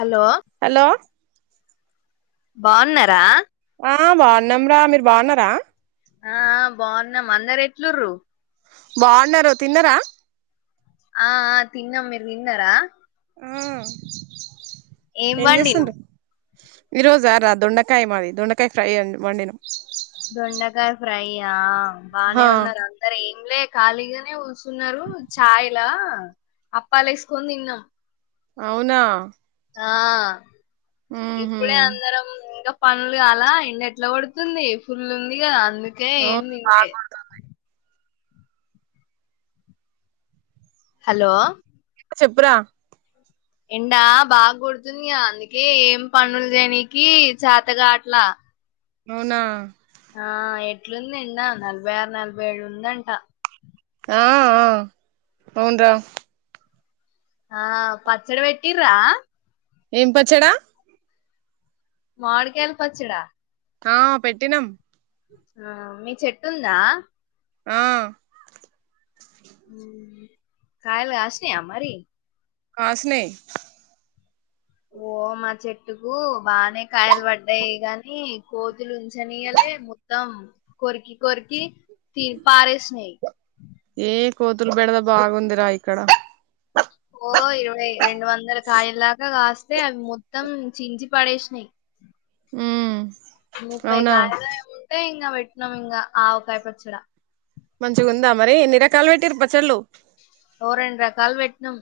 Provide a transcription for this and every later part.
Hello hello బాగున్నారా ఆ బాగున్నాంరా మీరు బాగున్నారా ఆ బాగున్నాం అందరు ఎట్లురు బాగున్నారా తిన్నరా ఆ తిన్నాం మీరు తిన్నారా ఆ ఏం చేస్తుండు ఈ రోజారా దొండకాయ మాది దొండకాయ ఫ్రై వండినా దొండకాయ ఫ్రైయా బానే హా ఉన్నారా అందరం ఏం లే ఖాళీగానే కూసున్నారు చాయ్లా అప్పాలేసుకొని తిన్నాం అవునా ఆ ఉహు ఇప్పుడే అందరం ఇంగ పనులు కాలా ఎండ ఎట్లా కొడుతుంది ఫుల్ ఉంది కదా అందుకే ఏం అవును తిన్లే బాగుందా హలో చెప్పురా ఎండా బాగా గొడుతుందిగా అందుకే ఏం పనులు చేయనికి చేత గాట్లా అవునా ఆ ఎట్లుంది ఎండ నలభై ఆరు నలభై ఏడు ఉందంటా ఆ ఆ అవునురా ఆ పచ్చడి పెట్టిరా ఏం పచ్చడా మామిడికాయల పచ్చడా ఆ పెట్టిన్నం ఆహా మీ చెట్టుందా ఆ కాయలు కాసినియా మారి కాస్నెయ్ ఓ మా చెట్టుకు బానే కాయలు పడ్డాయి గాని కోతులు ఉంచనీయలే మొత్తం కొరికి కొరికి తిన్ని పారేస్నెయ్ ఏ కోతులు బెడదా బాగుందిరా ఇక్కడ ఓ ఇరవై రెండు వందల కాయలదాకా కాస్తే అవి మొత్తం చించి పడేసినయ్ హ్మ్ ముప్పై కాయలో ఏమో ఉంటే ఇంగ పెట్టినం ఇంగా ఆవకాయ పచ్చడా మంచిగుందా మరి ఎన్ని రకాలు పెట్టిరు పచ్చళ్ళు ఓ రెండు రకాలు పెట్టినాం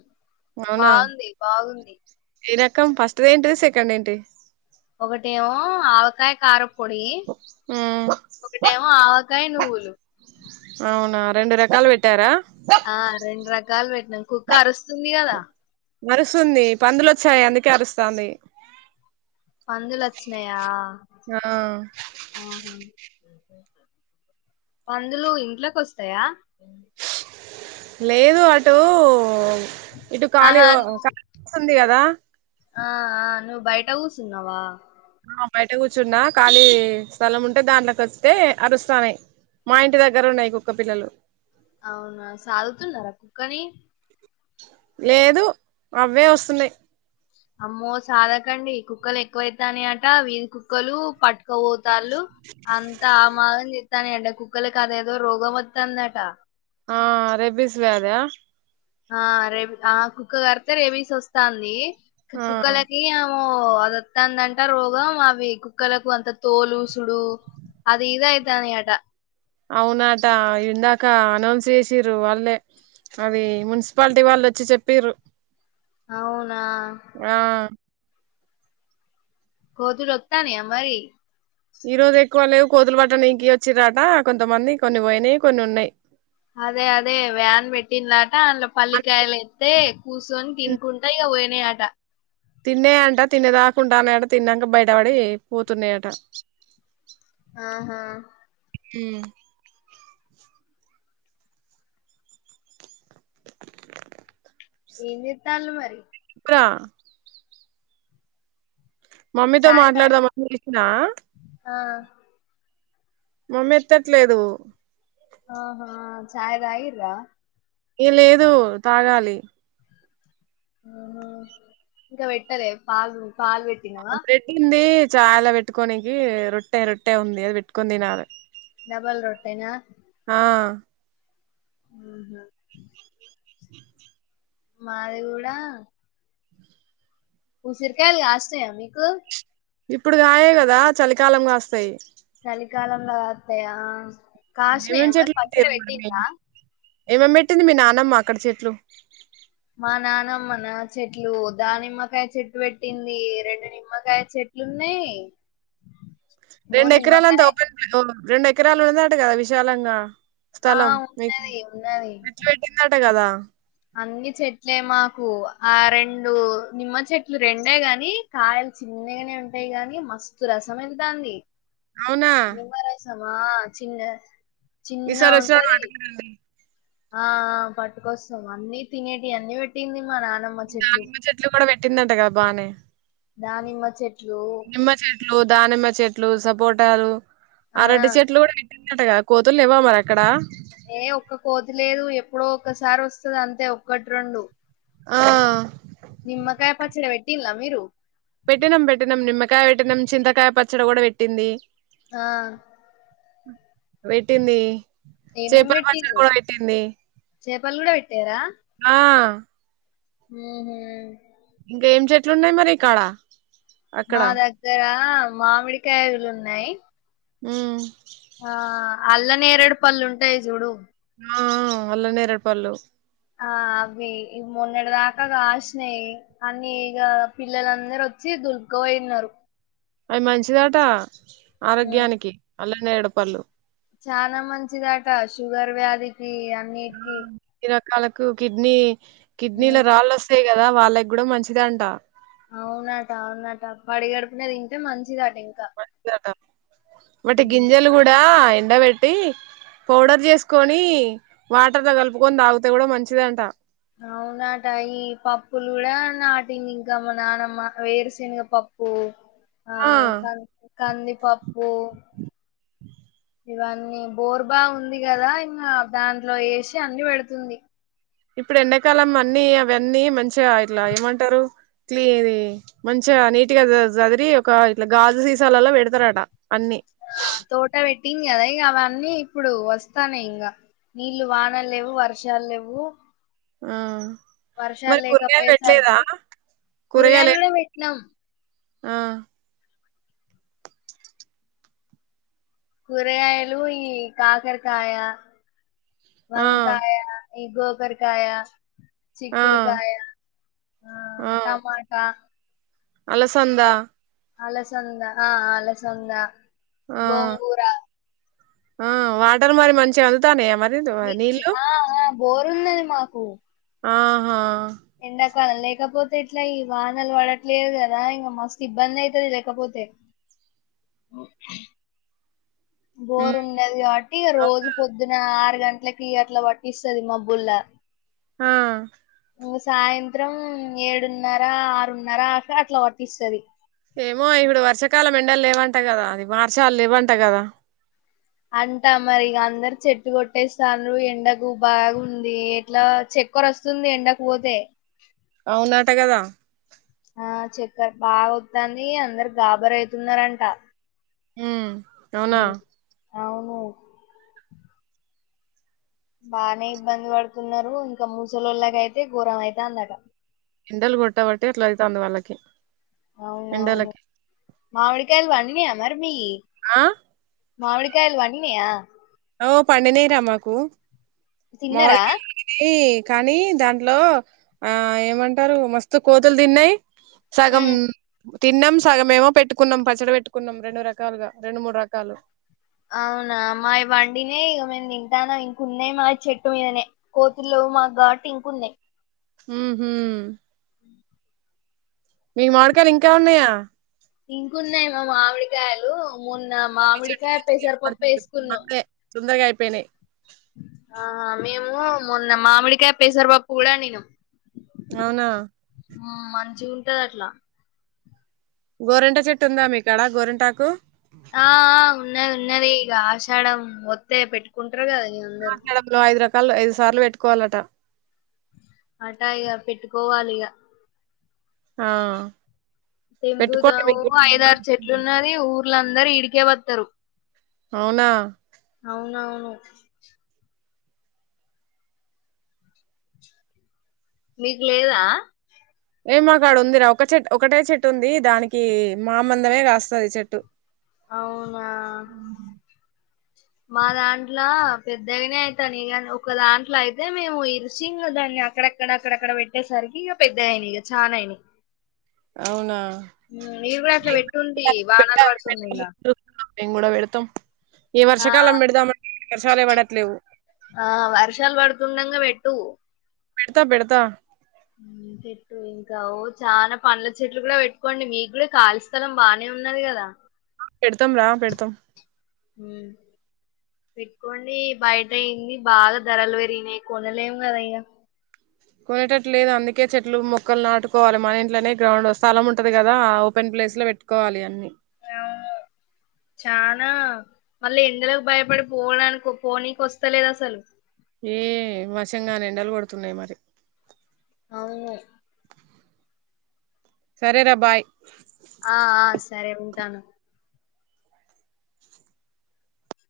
అవునా బాగుంది బాగుంది ఏ రకం ఫస్ట్ ది ఏంటిది సెకండ్ ఏంటి ఒకటేమో ఆవకాయ కారం పొడి మ్మ్ ఒకటేమో ఆవకాయ నువ్వులు అవునా రెండు రకాలు పెట్టారా ఆ రెండు రకాలు పెట్టినాం కుక్క అరుస్తుంది కదా అరుస్తుంది పందులు వచ్చాయి అందుకే అరుస్తాంది పందులొచ్చినయా ఆ ఆహా పందులు ఇంట్లోకొస్తాయా లేదు అటు ఇటు ఖాళీ ఆహా నువ్వు ఖాళీ ప్లేస్ ఉంది కదా ఆ ఆ నువ్వు బయట కూసున్నవా ఆ బయట కూర్చున్నా ఖాళీ స్థలం ఉంటే దాంట్లోకి వత్తే అరుస్తానయ్ మా ఇంటి దగ్గర ఉన్నాయ్ కుక్క పిల్లలు అవునా సాదుతున్నారా కుక్కని లేదు అవ్వే వస్తున్నాయ్ అమ్మో సాధకండి కుక్కలు ఎక్కువ అయితానయ్ అంట వీధి కుక్కలు పట్టుకు పోతాళ్ళు అంత ఆగమాగం చెత్తానయ్ అంట కుక్కలకి అదేదో రోగం వత్తాందట ఆ రెబీస్ వ్యాదా ఆ రేబి ఆ కుక్క కరిత్తె రెబీస్ వస్తాన్ది ఆ కుక్కలకి ఆ ఓ అదత్తందంట రోగం అవి కుక్కలకు అంత తోలుసుడు. అది ఇదైతని అట అవునట ఇందాక అనౌన్స్ చేసిండ్రు వాళ్ళే అది మున్సిపాలిటీ వాళ్ళు వచ్చి చెప్పిరు అవునా అ కోతులు వత్తునయ మరీ ఈ రోజు ఎక్కువ లేవు కోతులు పట్ట నికి వచ్చిన్ రట కొంతమంది కొన్ని పోయినాయి కొన్ని ఉన్నాయి అదే అదే వ్యాన్ పెట్టినరట అందులో పల్లికాయలు ఎత్తే కూస్సోని తినుకున్ లైన్ గా పోయినై అట తిన్నాయి అంట తినేదాకా ఉంటానయట తిన్నాక బయటపడి పోతున్నాయట ఆహా మ్ ఎం చేత్తాలను మరీ రా మమ్మీతో చాయ్ తాగి మాట్లాడదాం అని పిలిసిన ఆ మమ్మ ఎత్తట్లేదు ఆహా ఛాయ్ దాగిన్రా ఏ లేదు తాగాలి ఇంకా పెట్టలే పాలు పాలు పెట్టినవా మిగిలిందే చాయ్ లో పెట్టుకోనికి రొట్టె రొట్టె ఉంది అది పెట్టుకొని తినాలా డబల్ రొట్టే నా ఆ ఉహా మాది గూడ ఉసిర కాయలు కాస్తున్నాయా మీకు ఇప్పుడు కాయవు కదా చలికాలం కాస్తాయి చలికాలంలో కాత్తయా కాసినయ మరి పచ్చడి పెట్టిన్రా ఏమేం ఎమేం పెట్టింది మీ నానమ్మ అక్కడ చెట్లు మా నానమ్మ నా చెట్లు దానిమ్మకాయ చెట్టు పెట్టింది రెండు నిమ్మకాయ చెట్ లున్నాయ్ రెండు ఎకరలుంతా ఓపెన్ రెండు ఎకరాలు ఉండదాట కదా విశాలంగా ఆ స్థలం మీకు ఉన్నది ఉన్నది ఎత్తి పెట్టిందట కదా అన్ని చెట్లే మాకు ఆ రెండు నిమ్మ చెట్లు రెండే గాని కాయలు చిన్నగానే ఉంటాయి గాని మస్తు రసం అయితాంది అవునా నిమ్మరసామా చిన్న చిన్నగా ఈసారి వచ్చినప్పుడు ఉంటది పట్టుకురండి ఆ ఆ పట్టుకోస్తాం అన్నీ తినేటివి అన్ని పెట్టింది మా నానమ్ దానిమ్మ చెట్లు కూడా పెట్టిందంట కదా బానే దానిమ్మ చెట్లు నిమ్మ చెట్లు దానిమ్మ చెట్లు సపోటాలు ఆ అరటి చెట్లు కూడా పె పెట్టిందట కదా కోతులు లెవా మరి అక్కడ ఏ ఒక్క కోతి లేదు ఎప్పుడో ఒక్కసారి వస్తది అంతే ఒకట్రోండు ఆ నిమ్మ కాయ పచ్చడ పెట్టిలా మీరు పెట్టినం పెట్టినం నిమ్మకాయ పెట్టినాం చింతకాయ పచ్చడి కూడా పెట్టింది ఆ పెట్టింది ఏమేం చేపల పచ్చడి పెట్టిల్లు కూడా పెట్టింది చేపలు కూడా పెట్టారా ఆ ఉహు ఇంకా ఏం చెట్లు ఉన్నాయి మరిఇకాడ మా దగ్గర మామిడికాయలు ఉన్నాయి ఊ ఆ అల్ల నేరేడుపళ్ళుంటయి జూడు ఆ ఆ అల్లానేరేడపళ్ళు ఆ అవ్వి మొన్నెడిదాకా కాశీనయ్ అన్నీ ఇగ పిల్లలందరోచ్చి దులుప్కపోయినరు అవి మంచిదట ఆరోగ్యానికి అల్లనేరేడుపల్లు చాలా మంచిదట షూగర్ వ్యాధికి అన్నిటికి న్ని రకాలకు కిడ్నీ కిడ్నీల ఉమ్ రాళ్ళు వస్తాయి కదా వాళ్ళకి కూడా మంచిద అంట అవునట అవునట పడి గడుపున తింటే మంచిది అట ఇం దట వటి గింజలు కూడా ఎండ పెట్ ట్టి పౌడర్ చేసుకొని వాటర్లో కలుపుకొని తాగితే కూడా మంచిదంట నాటా ఈ పప్పులు కూడా నాటింది ఇంక మా నానమ్మ వేరు శనగ పప్పు ఆ క కందిపప్పు ఇవన్నీ బోర్బా ఉంది కదా ఇంగ దాంట్లో వేసి అన్ని పెడుతుంది ఇప్పుడు ఎండాకాలం అన్ని అవన్నీ మంచిగా ఇట్లా ఏమంటరు క్లీ ఆది మంచిగా నీటుగా జ జదిరి ఒక ఇట్లా గాజు సీసాలలో పెడతారట అన్ని ఆ తోట పెట్టింగ్ కదా ఇగా అవన్నీ ఇప్పుడు వస్తానే ఇంగ నీళ్లు వానలు లేవు వర్షాలు లేవు ఉ మరి వర్షాలు కూరగయలు పెట్లేదా లేకపోయేసరికి కూరగాయలు ఏ కూడా పెట్టినాం ఆ కూరగాయలు ఈ కాకరకాయ ఆ వంకాయ ఈ గోకరకాయ ఆ చిక్కుడుకాయ టమాటా అలసందా అలసంద ఆ అలసంద ఆ గోంగూర ఆ వాటర్ మరి మంచిగా అందుతానాయ మరి నీళ్లు బోరుంనది మాకు ఆ హా ఎండాకాలం లేకపోతే ఇట్ల ఈ వానలు పడట్లేదు కదా ఇగా మస్తు ఇబ్బంది అయితది లేకపోతే హ్మ్ బోరు ఉన్నది గాబట్టి రోజు అవునా పొద్దున ఆరు గంటలకి అట్లా పట్టిస్తది మబ్బుల్లా ఆ ఇంగా సాయంత్రం ఏడున్నర ఆరున్నర అట్లా అట్లా వర్తిస్తాది. ఏమో ఇప్పుడు వర్షకాలం ఎండలు లేవంట కదా అది వర్షలు లేవంట కదా. అంటా మరి ఇగా అందరు చెట్టు కొట్టేస్తాండ్రు ఎండకు బాగుంది ఎట్లా చె కొరస్తుంది ఎండకు పోతే అవునాట కదా ఆ చక్కర్ బాగా వొత్తంది అందరు గాబర్ అయితున్నారంటా. ఉ ఉ అవును బానే ఇబ్బంది పడుతున్నారు ఇంకా మూసలోల్లకి అయితే ఘోరం అయితందటా. ఎండలు కొట్టబట్టే అట్లా అయితంది వాళ్ళకి అవునవును ఎండలకి. మామిడికాయలు పండినాయా మరి మీ ఆ మామిడి కాయలు పండినియా ఓ పండినాయిరా మాకు తిన్నరా మామిడికాయలు పి కానీ దాంట్లో ఆ ఏమంటారు మస్తు కోతులు తిన్నాయ్. సగమ్ ఉమ్ తిన్నాం సగమెమో పెట్టుకున్నాం పచ్చడి పెట్టుకున్నాం రెండు రకాలుగా రెండు మూడు రకాలు. అవునా మై బండినే ఇక తింటాము ఇంకున్నాయి మా చెట్టు మీదనే. కోతులు లేవ్ మాకు కాబట్టి ఇంకున్నాయ్ ఉహు మీ మమాడికాయలు ఇంకా ఉన్నాయా ఇంకున్నాయ్ మా మామిడికాయలు మొన్న మీ చెట్టు మామిడికాయ్ పెసరపప్పు మంచిదే, ఏసుకున్నాం. మండే తొందరగా అయిపోయినాయ్ ఆ మేము మొన్న మామిడికాయ్ పెసర పప్పు కూడా వండినం. అవునా ఉ మంచిగా ఉంటాది అట్లా గోరెంటా చెట్టుంద మీకు ఆడ గోరెంటాకు ఆ ఉన్న ఉన్నది ఇగా ఆషాడం వత్తే పెట్టుకుంటరు గదా. ఆషాడంలో ఐదు రకాలు ఐదు సార్లు వపెట్టుకోవలటా. అట ఇగ పెట్టుకోవాలి ఇగ ఆ పెట్టుకోండి దింబుదవ్ మీకు అయిదారు కూడా. చెట్లున్న ది ఊర్లో అందరు ఇడికే వత్తరు అవునా అవునవును మీక్లేదా ఏ మాకు ఆడ ఉందిరా ఒక చెట్ట్ ఒకటే చెట్టుంది, దానికి మామందమే కాస్తది చెట్టు. అవునా మా దాంట్లో పెద్దగనే అయితంది ఇక ఒక దాంట్లో అయితే మేము ఇరిసి దాన్ని అక్కడ అక్కడక్కడ అక్కడ పెట్టేసరికి ఇగ పెద్దగయినయ్ ఇగ చానా అయినయ్. అవునా మీరు కూడా అట్లా పెట్టుండి [unintelligible] వానలు పడుతుండగా మేము గూడ పెడతాం ఈ ఆ వర్షాకాలం బెడదామంటే వర్షాలే పడట్లేవు ఆ వర్షాలు బడుతుండంగా పెట్టు పెడత బెడతా ఉమ్ పెట్టు ఇంకా ఓ చాన పండ్ల చెట్లు కూడా వెట్టుకోండి మీకు కూడా కాళీ స్థలం బాగ్నే ఉన్నది గదా పెడతాంరా పెడతం మ్ పెట్టుకోండీ బయట ఇన్ని బాగ ధరలు పెరిగినయ్ కొనలేము గద ఇగ కొనేటట్టులేదు అందుకే చెట్లు మొక్కలు నాటుకోవలే మన ఇంట్లోనే గ్రౌండ్ స్థలం ఉంటది కదా ఆ ఓపెన్ ప్లేస్ల వెట్ కోవాలి అన్ని అవును చానా మళ్ళీ ఎండలకు భయపడి పోడానికి పోనీకస్తలేదసలు మ్ ఏ వశంగాని ఎండలు గొడుతున్నాయ్ మరి అవును సరేరా బాయ్ ఆ ఆ సరే ఉంటాను